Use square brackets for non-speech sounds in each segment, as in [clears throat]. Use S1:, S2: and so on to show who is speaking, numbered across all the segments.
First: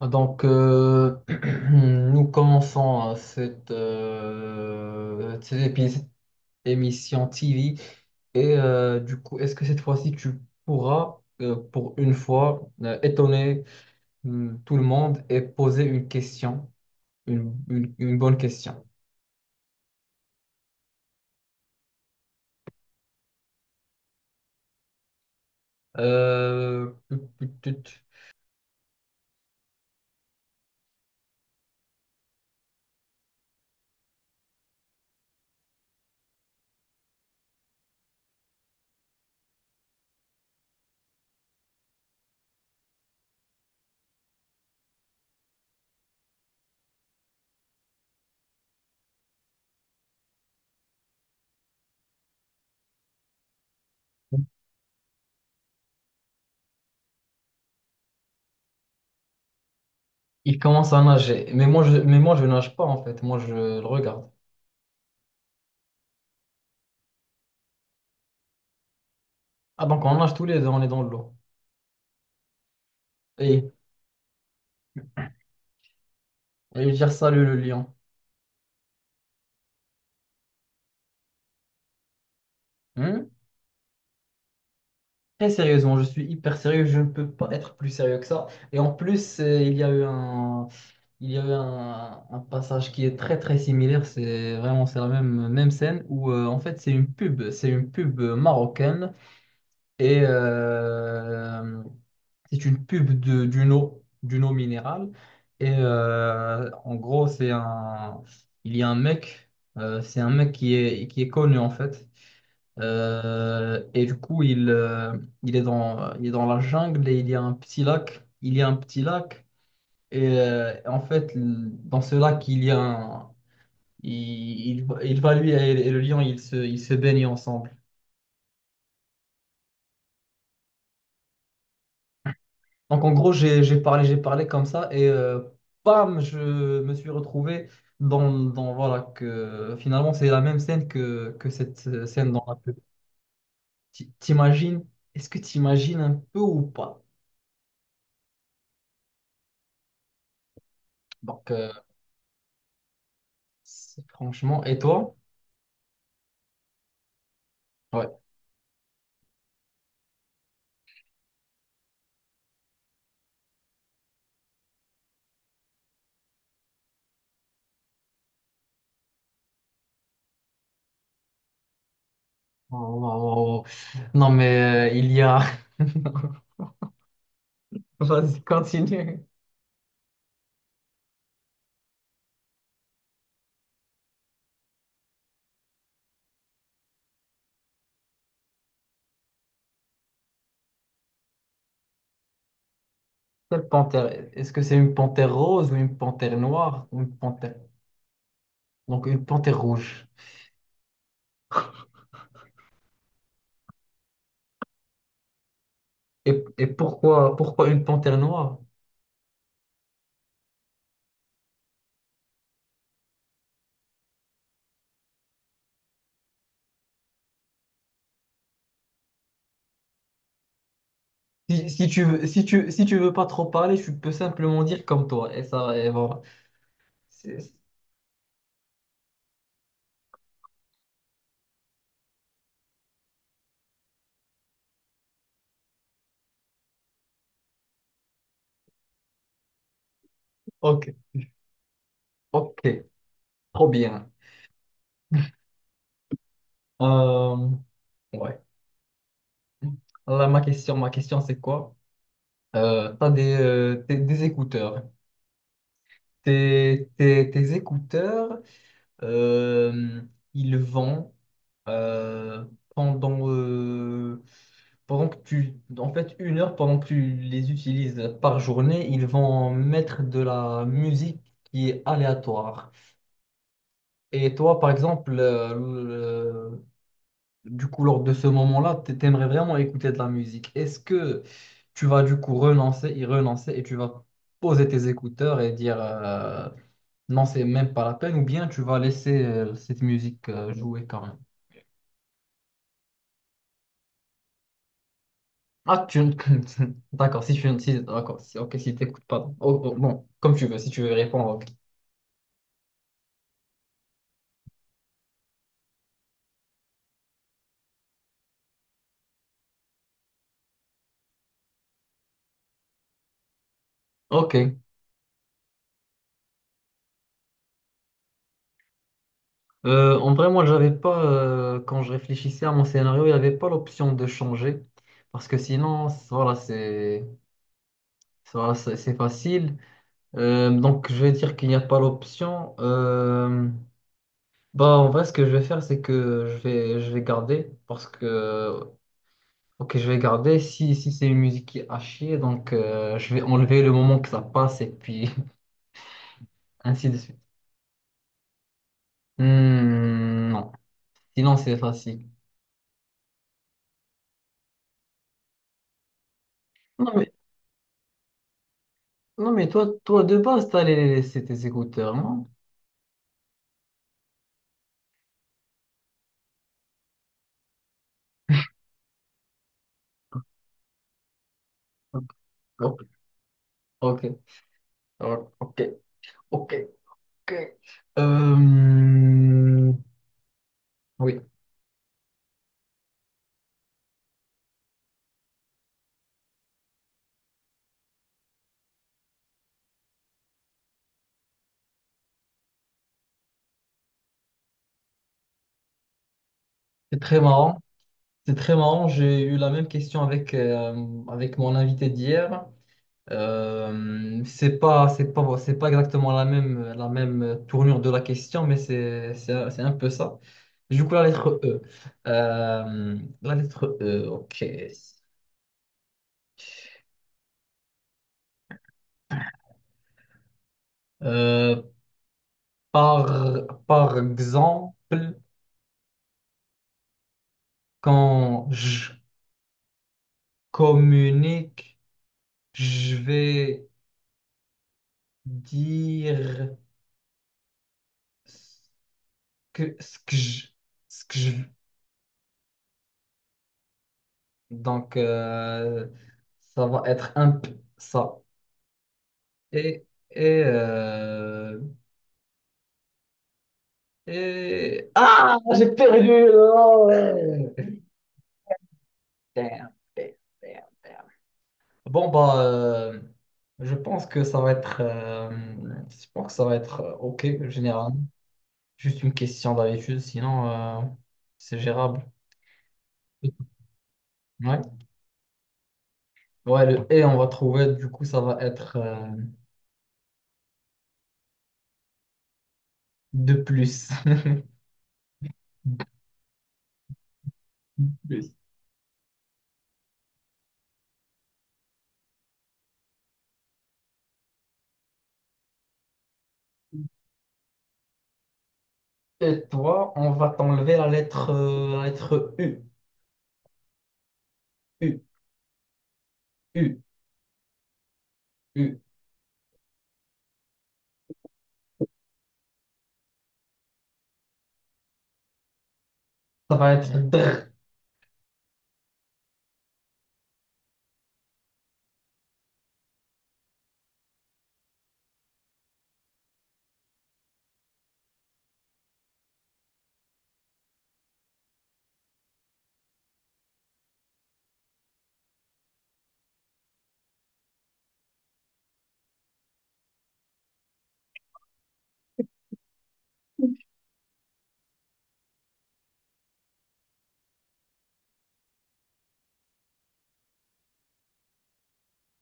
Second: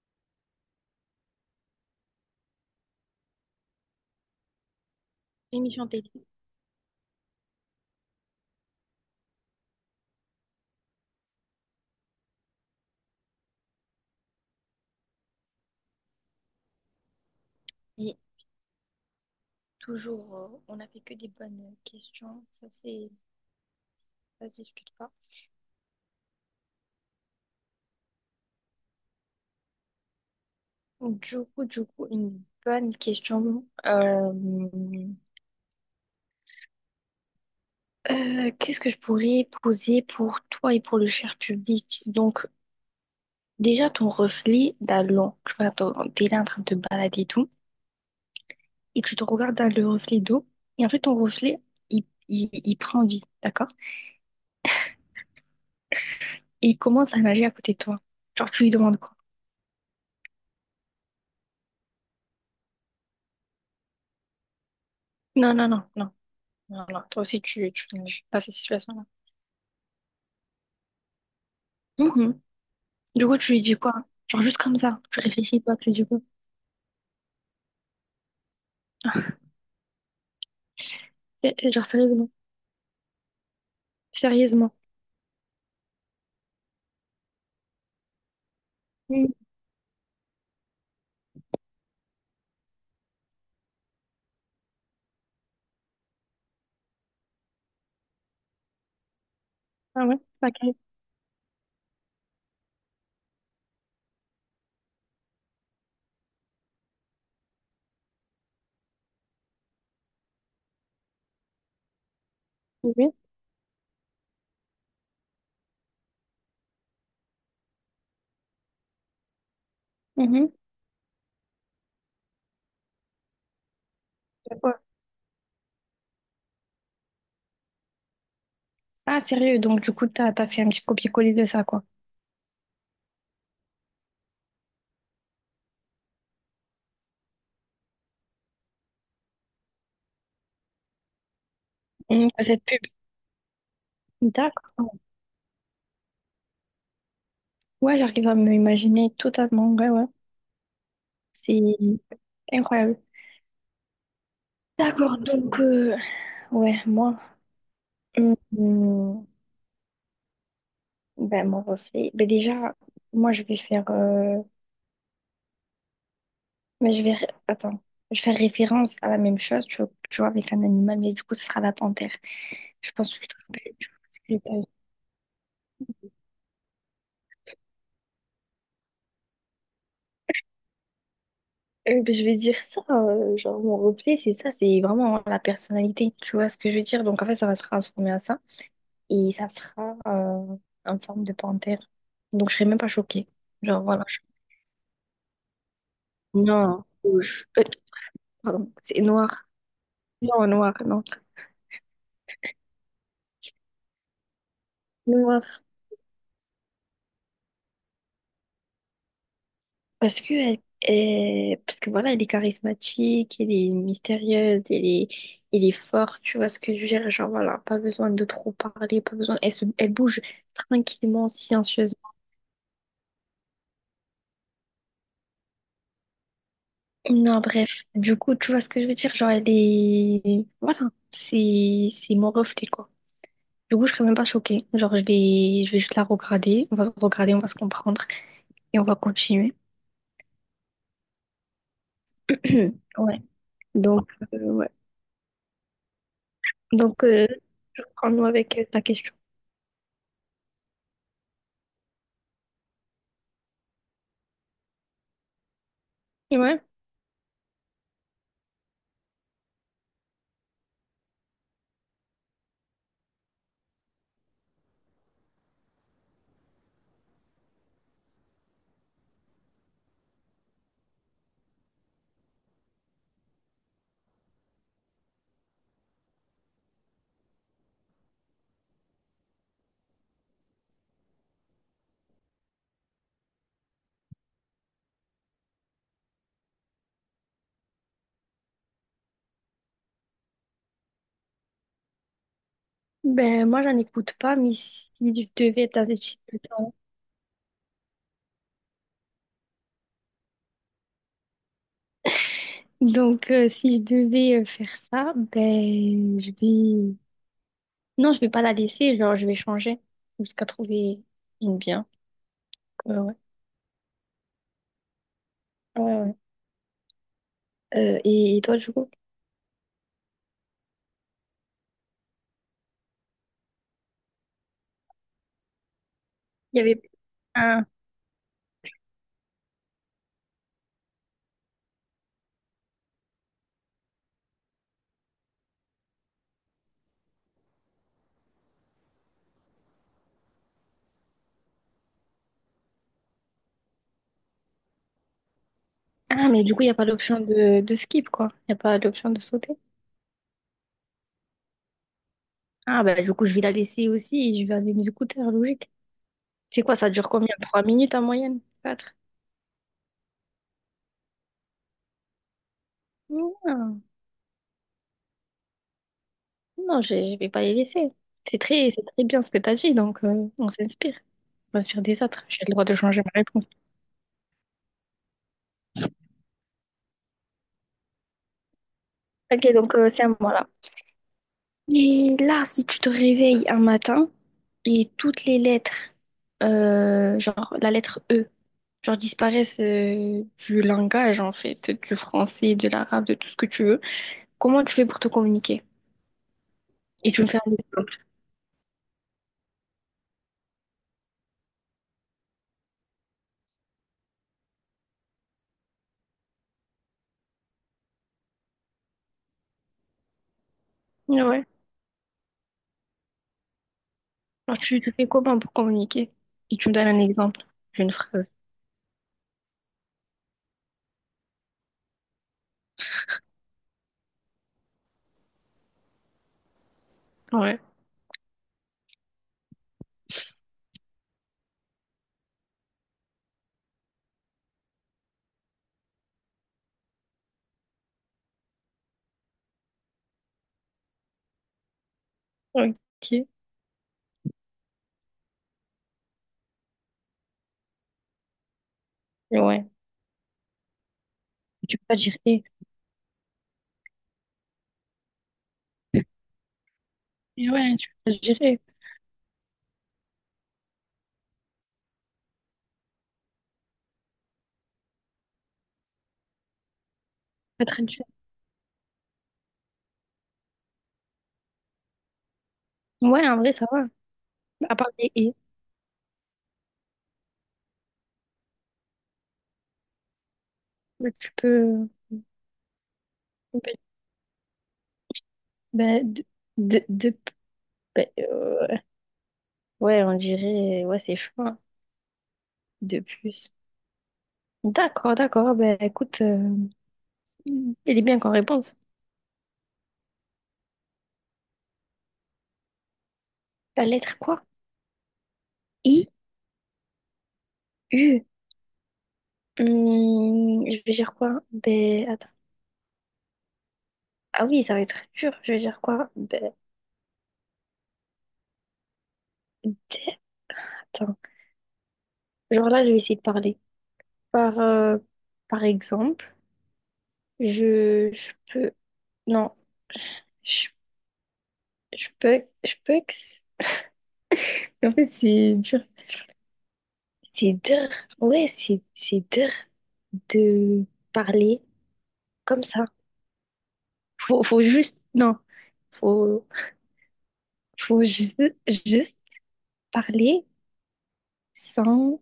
S1: Donc, [clears throat] nous commençons
S2: Émission
S1: cette
S2: télé.
S1: émission TV. Et du coup, est-ce que cette fois-ci, tu pourras, pour une fois, étonner tout le monde et poser une question,
S2: Et
S1: une bonne question?
S2: toujours, on n'a fait que des bonnes questions. Ça, c'est, ça se discute pas.
S1: Euh, tut, tut, tut.
S2: Du coup, une bonne question. Qu'est-ce que je pourrais poser pour toi et pour le cher public? Donc, déjà, ton reflet dans l'eau. Tu vois, t'es là en train de te balader et tout, et que tu te regardes dans le reflet d'eau. Et en fait, ton reflet, il prend vie, d'accord? Et il commence à nager à côté de toi. Genre, tu lui demandes quoi?
S1: Il commence à nager, mais moi, je nage pas en fait, moi, je le regarde.
S2: Non, non, non, non. Alors, toi aussi, tu connais pas cette situation-là.
S1: Ah, donc on nage tous les deux, on est dans l'eau.
S2: Mhm. Du coup, tu lui
S1: Et
S2: dis quoi? Genre, juste comme ça, tu réfléchis pas, tu lui dis quoi?
S1: Et dire salut le lion.
S2: Eh, eh, genre, sérieusement.
S1: Hmm.
S2: Sérieusement.
S1: Très sérieusement, je suis hyper sérieux, je ne peux pas être plus sérieux que ça. Et en
S2: Mhm.
S1: plus, il y a eu un passage qui est très très similaire. C'est la même scène où en fait c'est une pub marocaine
S2: Ah ouais?
S1: et
S2: Pas grave.
S1: c'est une pub d'une eau minérale. Et en gros, il y a un mec, c'est un mec qui est connu en fait.
S2: Oui.
S1: Et du coup, il est dans la jungle et il y a un petit lac. Il y a un petit lac. Et
S2: Mhm.
S1: en fait, dans ce lac, il y a un-
S2: C'est quoi?
S1: il va lui et le lion, ils se baignent ensemble.
S2: Ah, sérieux, donc du coup, t'as fait un petit copier-coller de ça, quoi.
S1: Donc en gros, j'ai parlé comme ça et bam, je me suis retrouvé dans voilà que finalement c'est la même scène que cette
S2: Mhm.
S1: scène dans la
S2: Cette
S1: pub.
S2: pub.
S1: T'imagines?
S2: D'accord.
S1: Est-ce que t'imagines un peu ou pas?
S2: Ouais, j'arrive à me imaginer totalement. Ouais, ouais.
S1: Donc
S2: C'est
S1: euh,
S2: incroyable.
S1: C'est- Franchement, et toi?
S2: D'accord, donc, ouais, moi,
S1: Ouais.
S2: hum, hum, ben, mon reflet. Ben, déjà, moi, je vais faire, mais je vais... attends. Je vais faire référence à la même chose, tu vois, avec un animal, mais du coup, ce sera la panthère.
S1: Oh,
S2: Je pense que je te
S1: oh.
S2: rappelle, tu vois, ce que
S1: Non,
S2: j'ai pas dit.
S1: mais il y a. [laughs] Vas-y, continue.
S2: Ben, je vais dire ça, genre, mon reflet, c'est ça, c'est vraiment la personnalité, tu vois ce que je veux dire. Donc, en fait, ça va se transformer à ça, et ça sera en forme de panthère. Donc, je serai même pas choquée.
S1: Quelle
S2: Genre, voilà.
S1: panthère? Est-ce que c'est une panthère rose ou une panthère
S2: Non,
S1: noire ou une
S2: rouge.
S1: panthère...
S2: Pardon, c'est
S1: Donc une
S2: noir.
S1: panthère rouge.
S2: Non, noir, non. Noir.
S1: Et pourquoi, pourquoi une panthère noire?
S2: Parce que, elle, parce que voilà, elle est charismatique, elle est mystérieuse, elle est forte, tu vois ce que je veux dire? Genre voilà, pas besoin de trop parler, pas besoin. Elle, elle bouge tranquillement,
S1: Si,
S2: silencieusement.
S1: si tu veux pas trop parler, tu peux simplement dire comme toi. Et ça, et voilà.
S2: Non,
S1: C'est-
S2: bref. Du coup, tu vois ce que je veux dire? Genre, elle est. Voilà, c'est mon reflet, quoi. Du coup, je serais même pas choquée. Genre, je vais juste la regarder. On va se regarder, on va se comprendre et on va continuer.
S1: Ok, ok,
S2: [clears throat] Ouais.
S1: trop
S2: Donc,
S1: bien.
S2: ouais. Donc,
S1: Euh,
S2: je prends nous
S1: ouais.
S2: avec ta question.
S1: Là, ma question, c'est quoi? Des écouteurs.
S2: Ouais.
S1: Tes écouteurs, euh, ils vont euh, pendant, euh, pendant que tu... En fait, une heure pendant que tu les utilises par journée, ils vont mettre de la musique qui est aléatoire. Et toi, par exemple, du coup, lors de ce moment-là, t'aimerais vraiment écouter de la musique. Est-ce que tu vas du coup renoncer, y renoncer et tu vas poser tes écouteurs et dire non, c'est même pas la peine ou bien tu vas laisser cette musique jouer quand même?
S2: Ben, moi, j'en écoute pas, mais si je devais être
S1: Ah,
S2: dans
S1: tu...
S2: cette situation-
S1: [laughs] D'accord, si tu... Si, d'accord, si, ok, si t'écoutes pas. Oh, oh, bon, comme tu veux, si tu veux répondre, ok.
S2: Donc, si je devais faire ça, ben, je vais... Non, je vais pas la laisser, genre, je vais changer jusqu'à trouver une bien. Ouais, ouais,
S1: Ok.
S2: ouais, ouais. Et toi, du coup?
S1: En vrai, moi, j'avais pas, quand je réfléchissais à mon scénario, il n'y avait pas l'option de changer parce que sinon, voilà,
S2: Il y avait
S1: c'est
S2: un...
S1: voilà, c'est facile. Donc, je vais dire qu'il n'y a pas l'option. Bah, en vrai, ce que je vais faire, c'est que je vais garder parce que, ok, je vais garder. Si, si c'est une musique qui est à chier, donc je vais enlever le moment que ça passe et puis
S2: Ah, mais du coup,
S1: [laughs]
S2: il n'y a pas
S1: ainsi de suite.
S2: l'option de skip, quoi. Il n'y a pas l'option de sauter.
S1: Hmm, non, sinon c'est facile.
S2: Ah, ben, du coup, je vais la laisser aussi et je vais aller mes écouteurs, logique. C'est quoi, ça
S1: Non,
S2: dure combien? Trois minutes en moyenne? Quatre?
S1: non, mais toi, toi de base, t'as les- c'est tes écouteurs, non?
S2: Ah. Non, je ne vais pas les laisser. C'est très bien ce que tu as dit, donc on s'inspire. On s'inspire des autres. J'ai le droit de
S1: Ok,
S2: changer ma réponse.
S1: ok, ok, ok. Ok.
S2: Ok,
S1: Euh,
S2: donc c'est à moi là.
S1: oui,
S2: Et là, si tu te réveilles un matin et toutes les lettres, genre la lettre E, genre disparaissent du langage en fait, du français, de l'arabe, de tout ce que tu veux, comment tu fais pour te communiquer?
S1: c'est
S2: Et
S1: très
S2: tu me fais un
S1: marrant.
S2: exemple.
S1: C'est très marrant, j'ai eu la même question avec, avec mon invité d'hier. C'est pas exactement la même tournure de la question, mais c'est un peu ça. Du coup, la lettre
S2: Ouais.
S1: E. La lettre E, ok.
S2: Alors tu fais comment pour communiquer? Et tu me donnes un exemple d'une phrase.
S1: Euh, par exemple,
S2: Ouais.
S1: quand je communique, je vais dire ce que, ce que je, ce que je,
S2: Ok.
S1: donc, ça va être un peu ça.
S2: Ouais.
S1: Et, et, euh,
S2: Tu peux pas dire et.
S1: et... Ah, j'ai perdu! Oh,
S2: Et
S1: ouais.
S2: ouais, tu peux pas dire.
S1: Damn, damn, damn. Bon, bah, je pense que ça va être... je pense que ça va être OK,
S2: Pas
S1: généralement.
S2: traduire.
S1: Juste une question d'habitude, sinon, c'est gérable.
S2: Ouais, en vrai, ça va.
S1: Ouais.
S2: À part des et,
S1: Ouais, le et on va trouver, du coup, ça va être
S2: mais tu peux.
S1: de plus. [laughs]
S2: Bah, de, de, de-
S1: De
S2: bah,
S1: plus.
S2: ouais, on dirait. Ouais, c'est chaud, hein, de plus. D'accord, d'accord. Ben écoute, elle est bien qu'en réponse.
S1: Et toi, on va t'enlever la lettre U.
S2: La lettre quoi?
S1: U,
S2: I,
S1: U,
S2: U.
S1: U.
S2: Je vais dire quoi? Ben attends. Ah oui, ça va être dur. Je vais dire quoi? Ben,
S1: Ça va être dr.
S2: D. Attends. Genre là, je vais essayer de parler. Par, par exemple. Je peux. Non, je, je peux. Je peux. Ex- En fait, c'est dur. C'est dur. Ouais, c'est dur de parler comme ça. Faut juste. Non. Faut, faut juste, juste parler sans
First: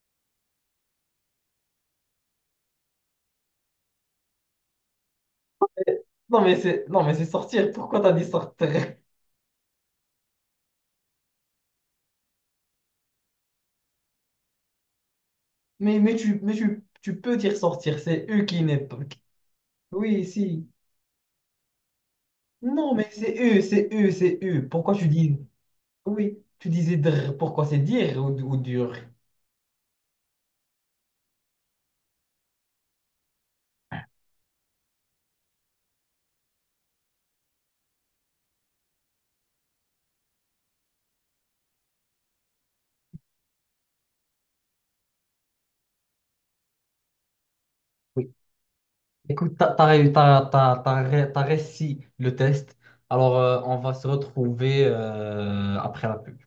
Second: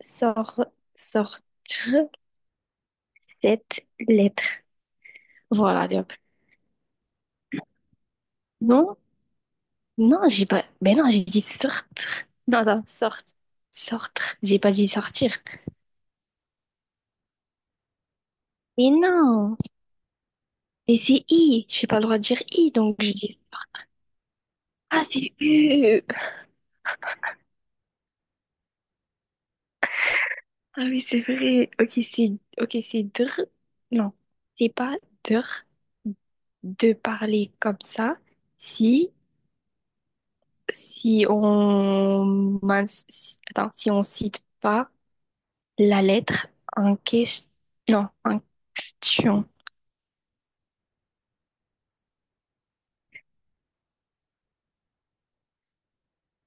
S2: sor- sortir cette lettre. Voilà, Léop.
S1: Non, non, mais c'est sortir. Pourquoi t'as dit sortir?
S2: Non, non, j'ai pas. Mais non, j'ai dit sortir. Non, non, sortir. Sortir. J'ai pas dit sortir.
S1: Mais, tu peux dire sortir. C'est U qui n'est
S2: Mais
S1: pas.
S2: non.
S1: Oui, si.
S2: Mais c'est I, j'ai pas le droit de dire I,
S1: Non,
S2: donc je dis.
S1: C'est U. Pourquoi
S2: Ah,
S1: tu
S2: c'est
S1: dis.
S2: U.
S1: Oui, tu disais dr. Pourquoi c'est dire ou dur?
S2: Ah oui, c'est vrai. Ok, c'est dr. Non, c'est pas dr de parler comme ça. Si on attends, si on cite pas la lettre en question. Non,
S1: Oui.
S2: en question.
S1: Écoute, t'as t'as réussi le test. Alors, on va se retrouver après la pub.